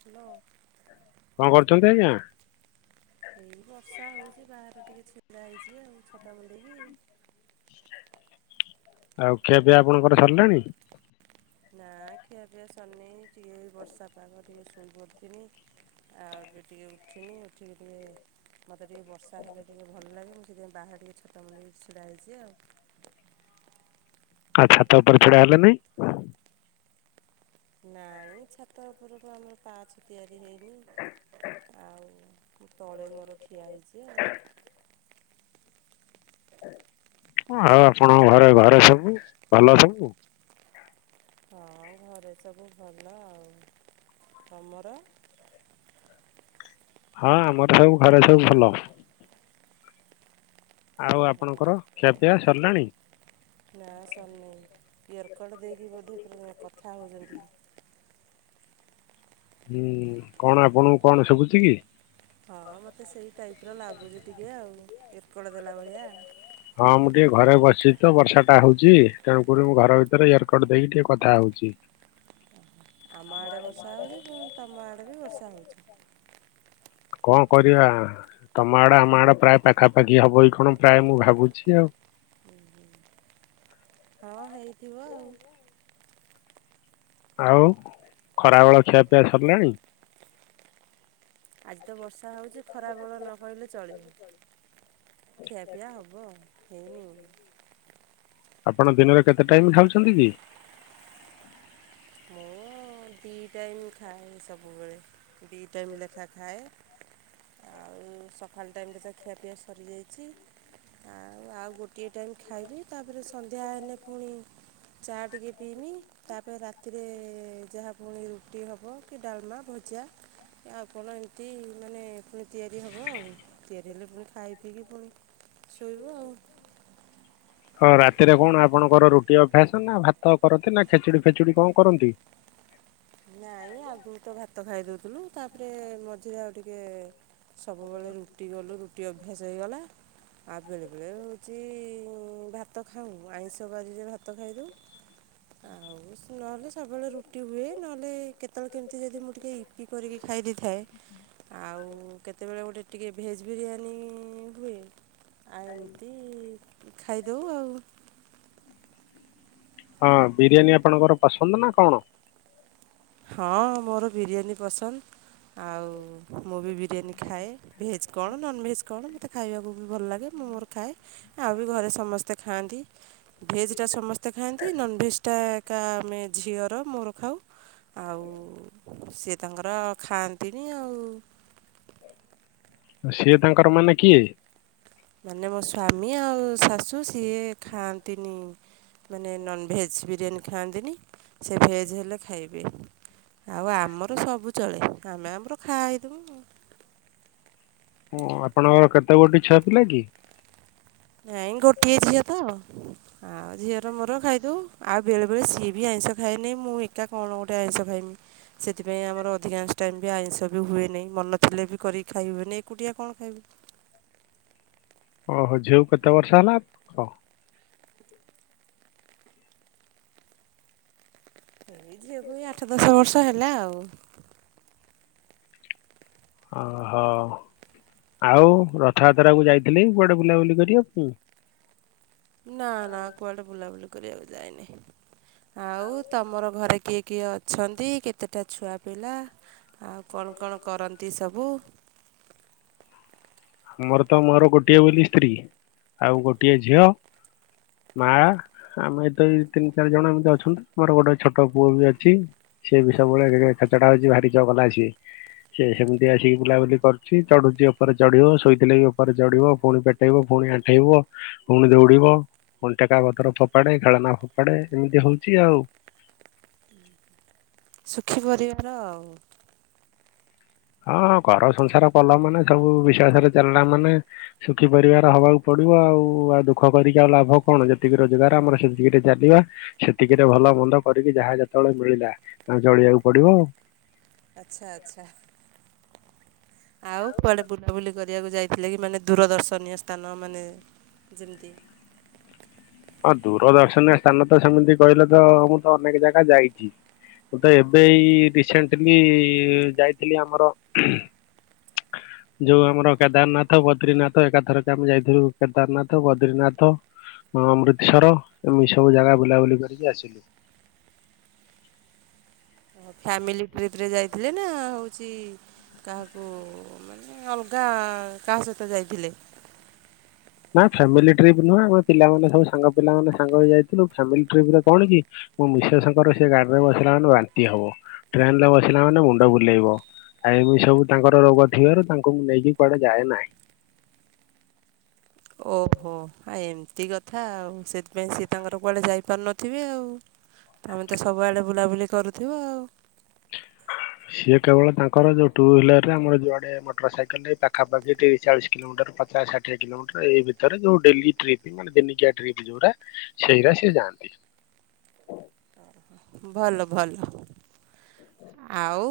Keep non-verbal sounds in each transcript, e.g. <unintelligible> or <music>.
Hello କଣ କରୁଚନ୍ତି। ଆ ବର୍ଷା ହଉଛି ବାହାରେ ଟିକେ ଛିଡ଼ା ହେଇଛି ଆଉ ଛତାମୁଣ୍ଡେଇକି ଆଉ ଖିଆ ପିଆ ଆପଣଙ୍କର ସରିଲାଣି? ନା ଖିଆପିଆ ସରିନି ଟିକେ ବର୍ଷା ପାଗ ଟିକେ ଶୋଇ ପଡ଼ିଥିନି ଆଉ ଏବେ ଟିକେ ଉଠିନି ଉଠିକିରି ମତେ ଟିକେ ବର୍ଷା ହେଲେ ଟିକେ ଭଲ ଲାଗେ ସେଥିପାଇଁ ବାହାରି ଛତା ମୁଣ୍ଡେଇ ଛିଡ଼ା ହେଇଛି ଆଉ ଆଉ ଛାତ ଉପରେ ଛିଡା ହେଲେ ନାଇଁ? ନାଇଁ ଛାତ ଉପରକୁ ଆମର ପାଛ ତିଆରି ହେଇନି ଆଉ ତଳେ ମୋର ଠିଆ ହେଇଛି ଆଉ ଆଉ ଆପଣଙ୍କ ଘରେ ଘରେ ସବୁ ଭଲ ସବୁ ହଁ ଘରେ ସବୁ ଭଲ ଆଉ, ତମର? ହଁ ଆମର ସବୁ ଘରେ ସବୁ ଭଲ। ଆଉ ଓହୋ ଆପଣଙ୍କର ଖିଆପିଆ ସରିଲାଣି? ନା ସରନି ଇୟର କଡ ଦେଇକି ବୋଧେ କଥା ହଉଛନ୍ତି? ହୁଁ କଣ ଆପଣ କଣ ଶୁଭୁଛି କି? ହଁ ମତେ ସେଇ ଟାଇପିର ଲାଗୁଛି ଟିକେ ଆଉ ଇୟରକର୍ଡ଼ ଦେଲା ଭଳିଆ। ହଁ ମୁଁ ଟିକେ ଘରେ ବସିଛି ତ ବର୍ଷା ଟା ହଉଛି ତେଣୁକରି ମୁଁ ଘର ଭିତରେ ଇୟରକର୍ଡ ଦେଇକି ଟିକେ କଥା ହଉଛି। ଜି। ଆମ ଆଡ଼େ ବର୍ଷା ହେଉଛି ପୁଣି ତମ ଆଡ଼େ ବି ବର୍ଷା ହେଉଛି? କଣ କରିବା ତମ ଆଡେ ଆମ ଆଡେ ପ୍ରାୟ ପାଖାପାଖି ହବ କି କଣ ପ୍ରାୟ ମୁଁ ଭାବୁଛି ଆଉ। <unintelligible> ହଁ ହେଇଥିବ ଆଉ। ଆଉ ଖରା ବେଳ ଖିଆ ପିଆ ସରିଲାଣି? ଆଜି ତ ବର୍ଷା ହେଉଛି ଖରା ବଳ ନ କହିଲେ ଚଳିବ‌। ଖିଆପିଆ ହବ ଆଉ ହେଇନି। ଆପଣ ଦିନରେ କେତେ ଟାଇମି ଖାଉଛନ୍ତି କି? ଦି ଟାଇମ୍ ଖାଏ ସବୁବେଳେ ଦି ଟାଇମ୍ ଲେଖା ଖାଏ ଆଉ ସକାଳ ଟାଇମିରେ ତ ଖିଆପିଆ ସରିଯାଇଚି। ଆଉ ଆଉ ଗୋଟିଏ ଟାଇମି ଖାଇବି ତାପରେ ସନ୍ଧ୍ୟା ହେନେ ପୁଣି ଚା ଟିକିଏ ପିଇମି ତାପରେ ରାତି ରାତିରେ ଯାହା ପୁଣି ରୁଟି ହେବ କି ଡାଲମା ଭଜା ଆଉ କଣ ଏମିତି ମାନେ ପୁଣି ତିଆରି ହେବ ଆଉ ତିଆରି ହେଲେ ପୁଣି ଖାଇ ପିକି ପୁଣି ଶୋଇବୁ ଆଉ। ହଁ ରାତିରେ କଣ ଆପଣଙ୍କର ରୁଟି ଅଭ୍ୟାସ ନା ଭାତ କରନ୍ତି ନା ଖେଚୁଡି ଫେଚୁଡି କଣ କରନ୍ତି? ଆଜ୍ା <unintelligible> ନାଇଁ ଆଗରୁ ତ ଭାତ ଖାଇଦଉଥିଲୁ ତା ପରେ ମଝିରେ ଆଉ ଟିକେ ସବୁବେଳେ ରୁଟି କଲୁ ରୁଟି ଅଭ୍ୟାସ ହେଇଗଲା ଆଉ ବେଳେ ବେଳେ ହେଉଛି ଭାତ ଖାଉ ଆଇଁଷ ବାରିରେ ଭାତ ଖାଇଦଉ ଆଉ ନହେଲେ ସବୁବେଳେ ରୁଟି ହୁଏ ନହେଲେ କେତେବେଳେ କେମିତି ଯଦି ମୁଁ ଟିକେ ଇପି କରିକି ଖାଇ ଦେଇଥାଏ ଆଉ କେତେବେଳେ ଗୋଟେ ଟିକେ ଭେଜ ବିରିୟାନୀ ହୁଏ। ଆଉ ଏମିତି ଖାଇଦଉ ଆଉ ହଁ ବିରିୟାନୀ ଆପଣଙ୍କର ପସନ୍ଦ ନା କଣ? ହଁ ମୋର ବିରିୟାନୀ ପସନ୍ଦ। ଆଉ ମୁଁ ବି ବିରିୟାନୀ ଖାଏ। ଭେଜ୍ କଣ ନନ୍ ଭେଜ୍ କଣ ମୋତେ ଖାଇବାକୁ ବି ଭଲ ଲାଗେ। ମୁଁ ମୋର ଖାଏ ଆଉ ବି ଘରେ ସମସ୍ତେ ଖାଆନ୍ତି। ଭେଜ୍ ଟା ସମସ୍ତେ ଖାଆନ୍ତି ନନ୍ ଭେଜ୍ ଟା ଏକା ଆମେ ଝିଅର ମୋର ଖାଉ ଆଉ ସିଏ ତାଙ୍କର ଖାଆନ୍ତିନି ଆଉ। ସିଏ ତାଙ୍କର ମାନେ କିଏ? ମାନେ ମୋ ସ୍ଵାମୀ ଆଉ ଶାଶୁ ସିଏ ଖାଆନ୍ତିନି ମାନେ ନନଭେଜ୍ ବିରିୟାନୀ ଖାଆନ୍ତିନି ସେ ଭେଜ୍ ହେଲେ ଖାଇବେ। ଆଉ ଆମର ସବୁ ଚଳେ ଆମେ ଆମର ଖାଇ ଦେଉ। ହୁ ଆପଣଙ୍କର କେତେ ଗୋଟେ ଛୁଆ ପିଲା କି? ନାଇଁ ଗୋଟିଏ ଝିଅ ତ ଆଉ ଝିଅର ମୋର ଖାଇଦଉ ଆଉ ବେଳେ ବେଳେ ସିଏ ବି ଆଇ ଆଇଁଷ ଖାଇନି ମୁଁ ଏକା କଣ ଗୋଟେ ଆଇଁଷ ଖାଇମି ସେଥିପାଇଁ ଆମର ଅଧିକା ଅଂଶ ଟାଇମ୍ ବି ଆଇଁଷ ବି ହୁଏନାଇ। ମନ ଥିଲେ ବି କରିକି ଖାଇ ହୁଏନି ଏକୁଟିଆ କଣ ଖାଇବି। <unintelligible> ଓହୋ ଝିଅ କୁ କେତେ ବର୍ଷ ହେଲା ଖ? ଏଇ ଝିଅକୁ ଏଇ ଆଠ ଦଶ ବର୍ଷ ହେଲା ଆଉ। ଅହ। ଆଉ ରଥଯାତ୍ରା କୁ ଯାଇଥିଲି କୁଆଡେ ବୁଲାବୁଲି କରିବାକୁ? ନା ନା କୁଆଡେ ବୁଲାବୁଲି କରିବାକୁ ଯାଇନି। ଆଉ ତମର ଘରେ କିଏ କିଏ ଅଛନ୍ତି, କେତେଟା ଛୁଆ ପିଲା? ଆଉ କଣ କଣ କରନ୍ତି ସବୁ? <inaudible> ମୋର ତ ମୋର ଗୋଟିଏ ବୋଲି ସ୍ତ୍ରୀ, ଆଉ ଗୋଟିଏ ଝିଅ। ମା ଆମେ ଏ ତ ଏଇ ତିନି ଚାରି ଜଣ ଏମିତି ଅଛନ୍ତି। ମୋର ଗୋଟେ ଛୋଟ ପୁଅ ବି ଅଛି। ସିଏ ବି ସବୁବେଳେ ଏ ଖେଛଟ ହଉଛି ଭାରି ଚଗଲା ସିଏ। ସେ ସେମିତି ଆସିକି ବୁଲାବୁଲି କରୁଛି। ଚଢୁଛି ଉପରେ ଚଢିବ ଶୋଇଥିଲେ ବି ଉପରେ ଚଢିବ, ପୁଣି ପେଟେଇବ, ପୁଣି ଆଣ୍ଠେଇବ, ପୁଣି ଦୌଡିବ। ପୁଣି ଟେକା ପଥର ଫୋପାଡେ, ଘେଳନା ଫୋପାଡେ ଏମିତି ହଉଛି ଆଉ। <inaudible> ସୁଖୀ ପରିବାର ଆଉ। ହଁ ଘର ସଂସାର କଲ ମାନେ ସବୁ <unintelligible> ଚାଲିଲା ମାନେ ସୁୁଖି ପରିବାର ହବାକୁ ପଡୁ ପ ଆଉ ଆଉ ଦୁଃଖ କରିକି ଆଉ ଲାଭ କଣ। ଯେତିକି ରୋଜଗାର ଆମର ସେତିକିରେ ଚାଲିବା ସେତିକିରେ ଭଲ ବନ୍ଦ କରିକି ଯାହା ଯେତେବେଳେ ମିଳିଲା ଆ ଚଳିବାକୁ ପଡିବ। ଆଚ୍ଛା ଆଚ୍ଛା। ଆଉ କୁଆଡେ ବୁଲାବୁଲି କରିବାକୁ ଯାଇଥିଲେ କି ମାନେ ଦୂରଦର୍ଶନୀୟ ସ୍ଥାନ ମାନେ ଯେମତି <inaudible> ହଁ ଦୂରଦର୍ଶନୀୟ ସ୍ଥାନ ତ ସେମିତି କହିଲେ ତ-ଅ-ଅ ମୁଁ ତ ଅନେକ ଜାଗା ଯାଇଛି। ମୁଁ ତ ଏବେଇ ରିସେଣ୍ଟଲି-ଇ-ଇ-ଇ ଯାଇଥିଲି ଆମର ହ <inaudible> ଯୋଉ ଆମର କେଦାରନାଥ, ବଦ୍ରିନାଥ ଏକାଥରକେ ଆମେ ଯାଇଥିଲୁ କେଦାରନାଥ, ବଦ୍ରିନାଥ। ଆ ଅମୃତସର ଏମିତି ସବୁ ଜାଗା ବୁଲାବୁଲି କରିକି ଆସିଲୁ। <inaudible> ଫ୍ୟାମିଲି ଟ୍ରିପ ରେ ଯାଇଥିଲେ ନା ହଉଛି କାହାକୁ-ଉ-ଉ-ଉ ମାନେ ଅଲଗା କାହା ସହିତ ଯାଇଥିଲେ? ହଁ <inaudible> ନା ଫ୍ୟାମିଲି ଟ୍ରିପ ନୁହଁ ଆମେ ପିଲାମାନେ ସବୁ ସାଙ୍ଗ ପିଲା ମାନେ ସାଙ୍ଗ ହେଇ ଯାଇଥିଲୁ। ଫ୍ୟାମିଲି ଟ୍ରିପ ରେ କଣ କି ମୁଁ ମିଶେସଙ୍କର ସେ ଗାଡି ରେ ବସିଲା ମାନେ ବାନ୍ତି ହବ, ଟ୍ରେନ ରେ ବସିଲା ମାନେ ମୁଣ୍ଡ ବୁଲେଇବ। ଆଉ ଏମିତି ସବୁ ତାଙ୍କର ରୋଗ ଥିବାରୁ ତାଙ୍କୁ ମୁଁ ନେଇକି କୁଆଡେ ଯାଏ ନାହିଁ। ହ <inaudible> ଆଁ ଏମିତି କଥା ଆଉ ସେଥିପାଇଁ ସିଏ ତାଙ୍କର କୁଆଡେ ଯାଇପାରୁନଥିବେ ଆଉ। ତମେ ତ ସବୁଆଡେ ବୁଲାବୁଲି କରୁଥିବ। ହଁ <inaudible> ସିଏ କେବଳ ତାଙ୍କର ଯୋଉ ଟୁଇହିଲର ରେ ଆମର ଯୁଆଡେ ମୋଟରସାଇକେଲରେ ପାଖାପାଖି ତିରିଶ ଚାଳିଶ କିଲୋମିଟର ପଚାଶ ଷାଠିଏ କିଲୋମିଟର ଏଇ ଭିତରେ ଯୋଉ ଡେଲି ଟ୍ରିପ୍ ମାନେ ଦିନିକିଆ ଟ୍ରପ୍ ଯୋଉଟା ସେଇରା ସିଏ ଯାଆନ୍ତି। ହ <inaudible> ଭଲ ଭଲ ଆଉ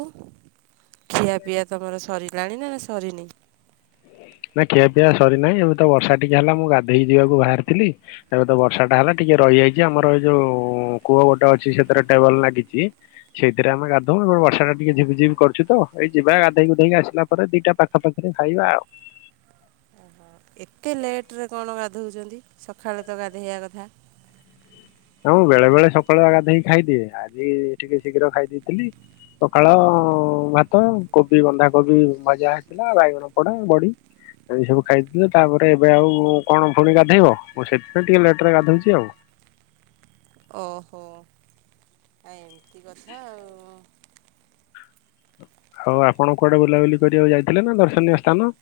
ଖିଆ ପିଆ ତମର ସରିଲାଣି ନା, ନା ସରିନି? ନା ଖିଆ ପିଇଆ ସରିନାହିଁ ଏବେ ତ ବର୍ଷା ଟିକେ ହେଲା ମୁଁ ଗାଧେଇ ଯିବାକୁ ବାହାରିଥିଲି। ଏବେ ତ ବର୍ଷା ଟା ହେଲା। ଟିକେ ରହିଯାଇଛି ଆମର ଏ ଯଉ-ଉ-ଉ କୂଅ ଗୋଟେ ଅଛି ସେଥିରେ ଟେବଲ ଲାଗିଛି ସେଇଥିରେ ଆମେ ଗାଧ ହ ବର୍ଷା ଟିକେ ଝିପି ଝିପି କରୁଚି ତ ଏଇ ଯିବା ଗାଧୋଇ ଗୁଧେଇକି ଆସିଲା ପରେ ଦିଟା ପାଖା ପାଖିରେ ଖାଇବା ଆଉ। ଏତେ ଲେଟରେ କଣ ଗାଧଉଛନ୍ତି? ସକାଳେ ତ ଗାଧୋଇବା କଥା। ହ ମୁଁ ବେଳେ ବେଳେ ସକାଳୁଆ ଗାଧୋଇକି ଖାଇଦିଏ। ଆଜି ଟିକେ ଶୀଘ୍ର ଖାଇ ଦେଇଥିଲି। ସକାଳ-ଅ-ଅ-ଅ ଭାତ କୋବି ବନ୍ଧାକୋବି ଭଜାହେଇଥିଲା ବାଇଗଣ ପୋଡା, ବଡି। ଏଇ ସବୁ ଖାଇଥିଲେ ତାପରେ ଏବେ ଆଉ କଣ ପୁଣି ଗାଧେଇବ ମୁଁ ସେଥିପାଇଁ ଟିକେ ଲେଟ ରେ ଗାଧଉଛି ଆଉ। ଓହୋ ଆ ଏମିତି କଥା ଆଉ। ଆଉ ଆପଣ କୁଆଡେ ବୁଲାବୁଲି କରିବାକୁ ଯାଇଥିଲେ ନା ଦର୍ଶନୀୟ ସ୍ଥାନ। <inaudible>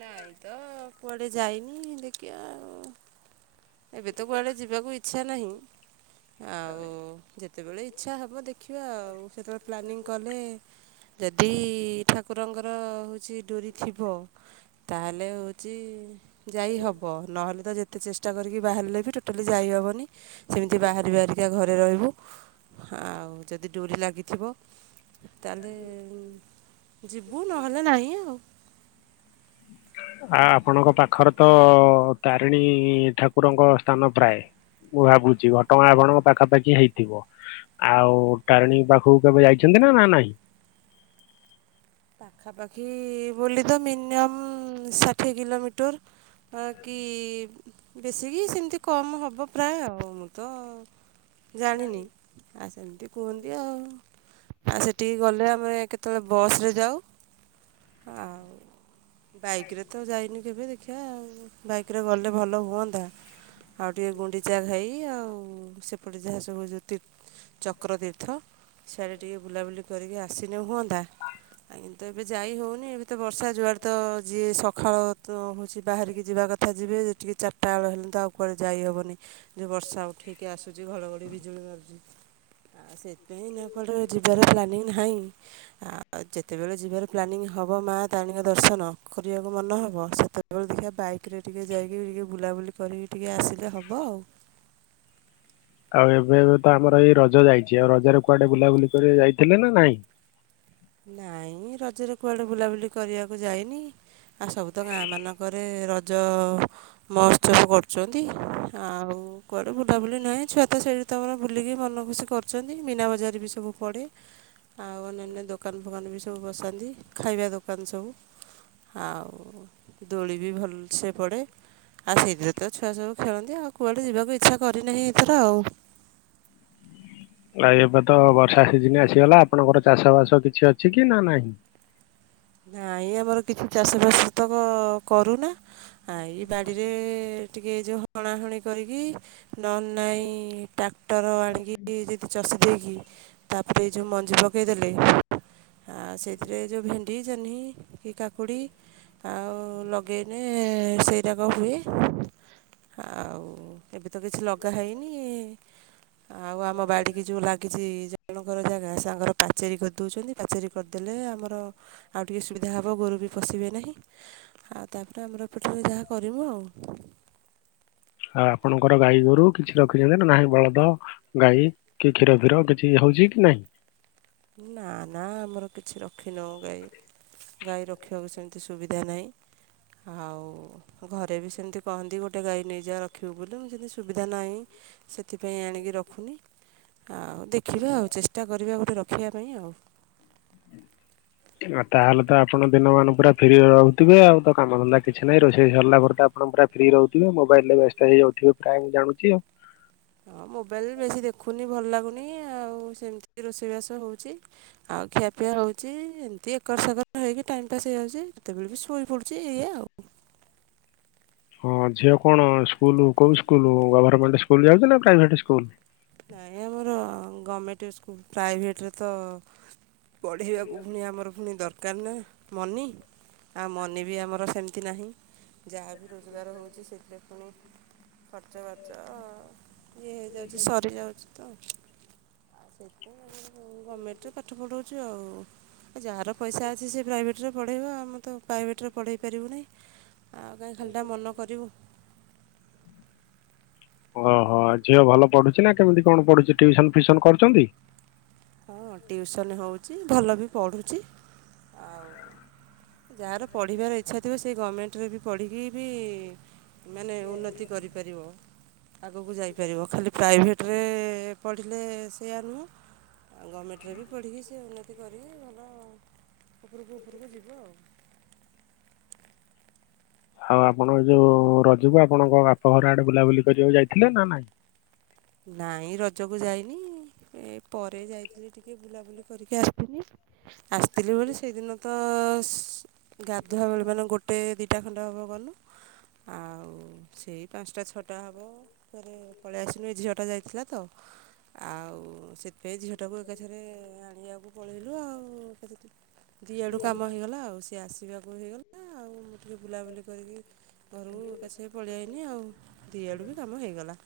ନାଇଁ ତ କୁଆଡେ ଯାଇନି ଦେଖିବା ଆଉ ଏବେ ତ କୁଆଡେ ଯିବାକୁ ଇଚ୍ଛା ନାହିଁ ଆଉ ଯେତେବେଳେ ଇଚ୍ଛା ହବ ଦେଖ ଦେଖିବା ଆଉ ସେତେବେଳେ ପ୍ଲାନିଂ କଲେ ଯଦି ଠାକୁରଙ୍କର ଯିଏ ଡୋରିଥିବ ତାହେଲେ ହଉଛି ଯାଇ ହବ ନହେଲେ ତ ଯେତେ ଚେଷ୍ଟା କରିକି ବାହାରିଲେ ବି ଟୋଟାଲି ଯାଇହବନି ସେମିତି ବାହାରି ବାହାରିକା ଘରେ ରହିବୁ, ଆଉ- ଯଦି ଡୋରି ଲାଗିଥିବ ତଆହେଲେ ଯିବୁ ନହେଲେ ନାହିଁ ଆଉ ଆ ଆପଣଙ୍କ ପାଖରେ ତ ତାରିଣୀ ଠାକୁରଙ୍କ ସ୍ଥାନ ପ୍ରାୟ ମୁଁ ଭାବୁଛି ଘଟଣା ଆପଣଙ୍କ ପାଖାପାଖି ହେଇଥିବ ଆଉ ତାରିଣୀ ପାଖକୁ କେବେ ଯାଇଛନ୍ତି ନା ନା ନାହିଁ? ପାଖାପାଖି ବୋଲି ତ ମିନିମମ୍ ଷାଠିଏ କିଲୋମିଟର କି ବେଶିକି ସେମିତି କମ୍ ହେବ ପ୍ରାୟ ଆଉ ମୁଁ ତ ଜାଣିନି ଆ ସେମିତି କୁହନ୍ତି ଆଉ ଆ ସେଠିକି ଗଲେ ଆମେ କେତେବେଳେ ବସ୍ରେ ଯାଉ ଆଉ ବାଇକରେ ତ ଯାଇନି କେବେ ଦେଖିବା ବାଇକରେ ଗଲେ ଭଲ ହୁଅନ୍ତା। ଆଉ ଟିକେ ଗୁଣ୍ଡିଚା ଘାଇ ଆଉ ସେପଟେ ଯାହା ସବୁ ଚକ୍ରତୀର୍ଥ ସଆଡ଼େ ଟିକେ ବୁଲାବୁଲି କରିକି ଆସିନେ ହୁଅନ୍ତା ଆ କିୁ ଏବେ ଯାଇ ହଉନି ଏବେ ତ ବର୍ଷା ଯୁଆଡେ ତ ଯିଏ ସକାଳ ତ ହେଉଛି ବାହାରିକି ଯିବା କଥା ଯିବେ ଯେ ଟିକି ଚାରିଟା ବେଳ ହେଲେଣି ତ ଆଉ କୁଆେ ଯାଇହବନି ଯୋଉ ବର୍ଷା ହଉ ଠିକ ଆସୁଛି ଘଲ ଘଡି ବିଜୁଳି ବାରୁୁଛି ଆଉ ସେଥିପାଇଁ ଯିବାର ପ୍ଲାନିଂ ନାହିଁ ଆଉ ଯେତେବେଳେ ଯିବାର ପ୍ଲାନିଂ ହେବ ମା ତାରିଣୀଙ୍କ ଦର୍ଶନ କରିବାକୁ ମନେ ହେବ ସେତେବେଳେ ଦେଖିବା ବାଇକ୍ ପାଖରେ ଟିକେ ଯାଇକି ଟିକେ ବୁଲାବୁଲି କରିକି ଟିକେ ଆସିଲେ ହବ ଆଉ ଏବେବେ ତ ଆମର ଏଇ ରଜ ଯାଇଛି ଆଉ ରଜରେ କୁଆଡେ ବୁଲାବୁଲି କରି ଯାଇଥିଲେ ନା ନାଇଁ? ନାଇଁ ରଜରେ କୁଆଡେ ବୁଲାବୁଲି କରିବାକୁ ଯାଇନି ଆ ସବୁ ତ ଗାଁ ମାନଙ୍କରେ ରଜ ମହୋତ୍ସବ କରୁଛନ୍ତି ଆଉ ଉ କୁଆଡ଼େ ବୁଲାବୁଲି ନାହିଁ ଛୁଆ ତ ସେଇଠି ତମର ବୁଲିକି ମନ ଖୁସି କରିଛନ୍ତି ମନାବଜାର ବି ସବୁ ପଡ଼େ ଆଉ ଅନ୍ୟାନ୍ୟ ଦୋକାନ ଫୋକାନ ବି ସବୁ ବସାନ୍ତି ଖାଇବା ଦୋକାନ ସବୁ ଆଉ ଦୋଳି ବି ଭଲସେ ପଡେ ଆଉ ସେଇଥିରେ ତ ଛୁଆ ସବୁ ଖେଳନ୍ତି ଆଉ କୁଆଡ଼େ ଯିବାକୁ ଇଚ୍ଛା କରିନାହିଁ, ଏଥର ଆଉ ଆଉ ଏବେ ତ ବର୍ଷା ସିଜିନ ଆସିଗଲା ଆପଣଙ୍କର ଚାଷ ବାସ କିଛି ଅଛି କି ନା ନାହିଁ। ନାଇ ଆମର କିଛି ଚାଷ ବାସ ତ କରୁନା ଆ ଏଇ ବାଡିରେ ଟିକେ ଏ ଯୋଉ ହଣା ହଣି କରିକି ନ ନାଇଁ ଟାକ୍ଟର ଆଣିକି ଯଦି ଚଷି ଦେଇକି ତାପରେ ଯେଉଁ ମଞ୍ଜି ପକାଇଦେଲେ ଆ ସେଇଥିରେ ଯେଉଁ ଭେଣ୍ଡି ଜହ୍ନି କି କାକୁଡ଼ି ଆଉ ଲଗ ଲଗେଇଲେ ସେଇ ଯାକ ହୁଏ ଆଉ ହ ଏବେ ତ କିଛି ଲଗା ହେଇନି ଆଉ ଆମ ବାଡ଼ କି ଯେଉଁ ଲାଗିଛି ଜଣ ତାଙ୍କର ଯାହା ଘା ସାଙ୍ଗର ପାଚେରୀ କରିଦେଉଛନ୍ତି, ପାଚେରୀ କରିଦେଲେ ଆମର ଆଉ ଟିକେ ସୁବିଧା ହେବ ଗୋରୁ ବି ପଶିବେ ନାହିଁ ଆଉ ତାପରେ ଆମର ଏପଟରେ ଯାହା କରିମୁ ଆଉ ହଁ। ଆପଣଙ୍କର ଗାଈ ଗୋରୁ କିଛି ରଖିଛନ୍ତି ନା ନାହିଁ, ବଳଦ ଗାଈ କି କ୍ଷୀର କ୍ରର କିଛି ହଉଛି କି ନାହିଁ। ଁ <inaudible> ନା ନା ଆମର କିଛି ରଖିିନଉ ଗାଈ ଗାଈ ରଖିବାକୁ ସେମିତି ସୁବିଧା ନାହିଁ। ଆଉ ଘରେ ବି ସେମିତି କହନ୍ତି, ଗୋଟେ ଗାଈ ନେଇଯା ରଖିବୁ ବୋଲି ମୁ ଯେମିତି ସୁବିଧା ନାହିଁ ସେଥିପାଇଁ ଆଣିକି ରଖୁନି ଆଉ ଦେଖିବା ଆଉ ଚେଷ୍ଟା କରିବା ଆଉ ଗୋଟେ ର ଶଖବା ପାଇଁ ଆଉ। ଆଉ ତାହେଲେ ତ ଆପଣ ଦିନମାନ ପୁରା ଫ୍ରି ରେ ରହୁଥିବେ ଆଉ ତ କାମ ଧନ୍ଦା କିଛି ନାହିଁ ରୋଷେଇ ସରିଲା ପରେ ତ ଆପଣ ପୁରା ଫ୍ରି ରହୁଥିବେ ମୋବାଇଲ ରେ ବ୍ୟସ୍ତ ହେଇଯାଉଥିବେ ପ୍ରାୟ ମୁଁ ଜାଣୁଛି ଆଉ। ହଁ ମୋବାଇଲରେ ବେଶୀ ଦେଖୁନି ଭଲ ଲାଗୁନି ଆଉ ସେମିତି ରୋଷେଇବାସ ହଉଛି। ଆଉ ଖିଆପିଆ ହଉଛି ଏମିତି କସରତ ହେଇକି ଟାଇମ୍ ପାସ୍ ହେଇଯାଉଛି ତେବେବି ଶୋଇ ପଡ଼ୁଛି ଏଇଆ ଆଉ। ହଁ ଝିଅ କଣ ସ୍କୁଲ କୋଉ ସ୍କୁଲ ଗଭର୍ମେଣ୍ଟ ସ୍କୁଲ ଯାଉଛି ନା ପ୍ରାଇଭେଟ ସ୍କୁଲ? ସ୍କୁଲ ପ୍ରାଇଭେଟ୍ରେ ତ ପଢ଼େଇବାକୁ ପୁଣି ଆମର ପୁଣି ଦର କାର ନା ମନି। ଆଉ ମନି ବି ଆମର ସେମିତି ନାହିଁ ଯାହା ବି ରୋଜଗାର ହେଉଛି ସେଥିରେ ପୁଣି ଖର୍ଚ ବାର୍ଚ ଚ ଇଏ ହେଇଯାଉଛି ସରିଯାଉଛି ତ ଆଉ ସେଥିପାଇଁ ଆମର ଗମେଣ୍ଟରେ ପାଠ ପଢ଼ଉଛି ଆଉ। ଯାହାର ପଇସା ଅଛି ସେ ପ୍ରାଇଭେଟ୍ରରେ ପଢ଼ାଇବ ଆମ ତ ପ୍ରାଇଭେଟ୍ରରେ ପଢ଼ାଇ ପାରିବୁନାହି ଆଉ କାହିଁ ଖାଲିଟା ମନ କରିବୁ। ଓହୋ ଝିଅ ଭଲ ପଢୁଛି ନା କେମିତି କଣ ପଢୁଛି ଟ୍ୟୁସନ୍ ଫିଉସନ କରୁଛନ୍ତି? ହଁ ଟ୍ୟୁସନ୍ ହେଉଛି ଭଲ ବି ପଢ଼ୁଛି ଆଉ ଯାହାର ପଢିବାର ଇଚ୍ଛା ଥିବ ସେ ଗମେଣ୍ଟରେ ବି ପଢ଼ିକି ବି ମାନେ ଉନ୍ନତି କରିପାରିବ। ଆଗକୁ ଯାଇପାରିବ ଖାଲି ପ୍ରାଇଭେଟରେ ପଢ଼ିଲେ ସେଇୟା ନୁହଁ। ଆଉ ଗମେଣ୍ଟରେ ବି ପଢ଼ିକି ସେ ଉନ୍ନତି କରିବେ ଭ ଲ ଉପରକୁ ଉପରକୁ ଯିବୁ ଆଉ। ଆଉ ଆପଣଙ୍କ ଯୋଉ ରଜକୁ ଆପଣଙ୍କ ବାପଘର ଆଡେ ବୁଲାବୁଲି କରିବାକୁ ଯାଇଥିଲେ ନା ନାଇଁ। ନାଇଁ ରଜକୁ ଯାଇନି। ଏ ପରେ ଯାଇଥିଲି ଟିକେ ବୁଲାବୁଲି କରିକି ଆସିିନି ଆସିଥିଲି ବୋଲି ସେଇଦିନ ତ। <unintelligible> ଗାଧୁଆ ବେଳେ ମାନେ ଗୋଟେ ଦୁଇଟା ଖଣ୍ଡ ହେବ ଗଲୁ ଆଉ ସେଇ ପାଞ୍ଚଟା ଛଅଟା ହେବ ଥରେ ପଳେଇ ଆସିଲୁ ଏ ଝଅଟା ଯାଇଥିଲା ତ। ଆଉ ସେଥିପାଇଁ ଝିଅଟାକୁ ଏକାଥରେ ଆଣିବାକୁ ପଳେଇଲୁ ଆଉ ଏକାସାଥିରେ। ଦିଆଡୁ କାମ ହେଇଗଲା ଆଉ ସିଏ ଆସିବାକୁ ହେଇଗଲା ଆଉ ଆଉ ମୁଁ ଟିକିଏ ବୁଲାବୁଲି କରିକି ଘରକୁ ଏକାସଙ୍ଗେ ପଳେଇଆଇଲି ଆଉ। ଦିଆଡୁ ବି କାମ ହେଇଗଲା।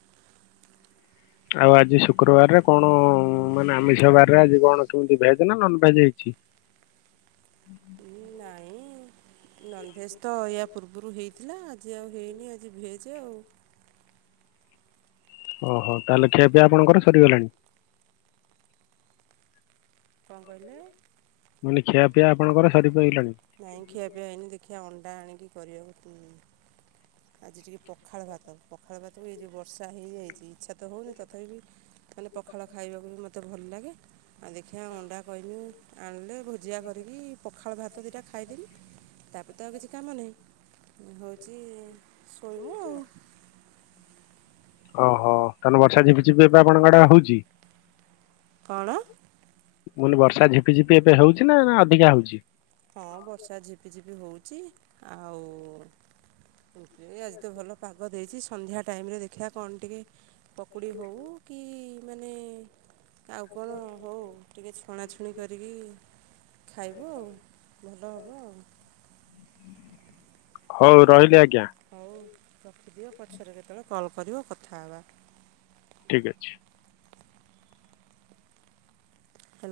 ଆଉ ଆଜି ଶୁକ୍ରବାରରେ କଣ ମାନେ ଆମିଷ ବାରରେ ଆଜି କଣ କେମିତି ଭେଜ ନା ନନଭେଜ ହେଇଛି? ଇଁ ନାଇଁ ନନଭେଜ୍ ତ ଏୟା ପୂର୍ବରୁ ହେଇଥିଲା ଆଜି ଆଉ ହେଇନି ଆଜି ଭେଜ୍ ଆଉ। ଓହୋ ତାହେଲେ ଖିଆପିଇଆ ଆପଣଙ୍କର ସରିଗଲାଣି। କଣ କଇଲେ? ମାନେ ଖିଆପିଆ ଆପଣଙ୍କର ସରି ନାଇଁ ଖିଆପିଆ ହେଇନି ଦେଖିବା ଅଣ୍ଡା ଆଣିକି କରିବାକୁ ପଡ଼ି ଆଜି ଟିକେ ପଖାଳ ଭାତ ପଖାଳ ଭାତ ଏ ଯେଉଁ ବର୍ଷା ହେଇଯାଇଛି ଇଚ୍ଛା ତ ହେଉନି ତଥାବି ଖାଲି ପଖାଳ ଖାଇବାକୁ ବି ମୋତେ ଭଲ ଲାଗେ ଆଉ ଦେଖିବା ଅଣ୍ଡା କହିମି ଆଣିଲେ ଭୋଜିଆ କରିକି ପଖାଳ ଭାତ ଦୁଇଟା ଖାଇଦେଲିି ତାପରେ ତ ଆଉ କିଛି କାମ ନାହିଁ। ହଉଚି ଶୋଇମୁ ଆଉ। ଓହୋ ତାହେଲେ ବର୍ଷା ଝିପିଝିପି ଏବେ ଆପଣଙ୍କ ଆଡେ ହଉଛି। କଣ? ମୁନି ବର୍ଷା ଝପି ଝିପି ଏବେ ହଉଛି ନା ଅଧିକା ହଉଛି? ହଁ ବର୍ଷା ଝିପିଝିପି ହଉଛି ଆଉ ଆଜି ତ ଭଲ ପାଗ ଦେଇଛି ସନ୍ଧ୍ୟା ଟାଇମରେ ଦେଖିବା କଣ ଟିକେ ପକୁଡ଼ି ହଉ ଆଉ କଣ ହଉ ଟିକେ ଛଣାଛୁଣି କରିକି ଖାଇବୁ ଆଉ। ଭଲ ହେବ ଆଉ। ହଉ ରହିଲି ଆଜ୍ଞା। ହଉ ରଖିଦିଅ ପଛରେ କେତେବେଳେ କଲ୍ କରିବ କଥା ହେବା। ଠିକ ଅଛି। ହେଲା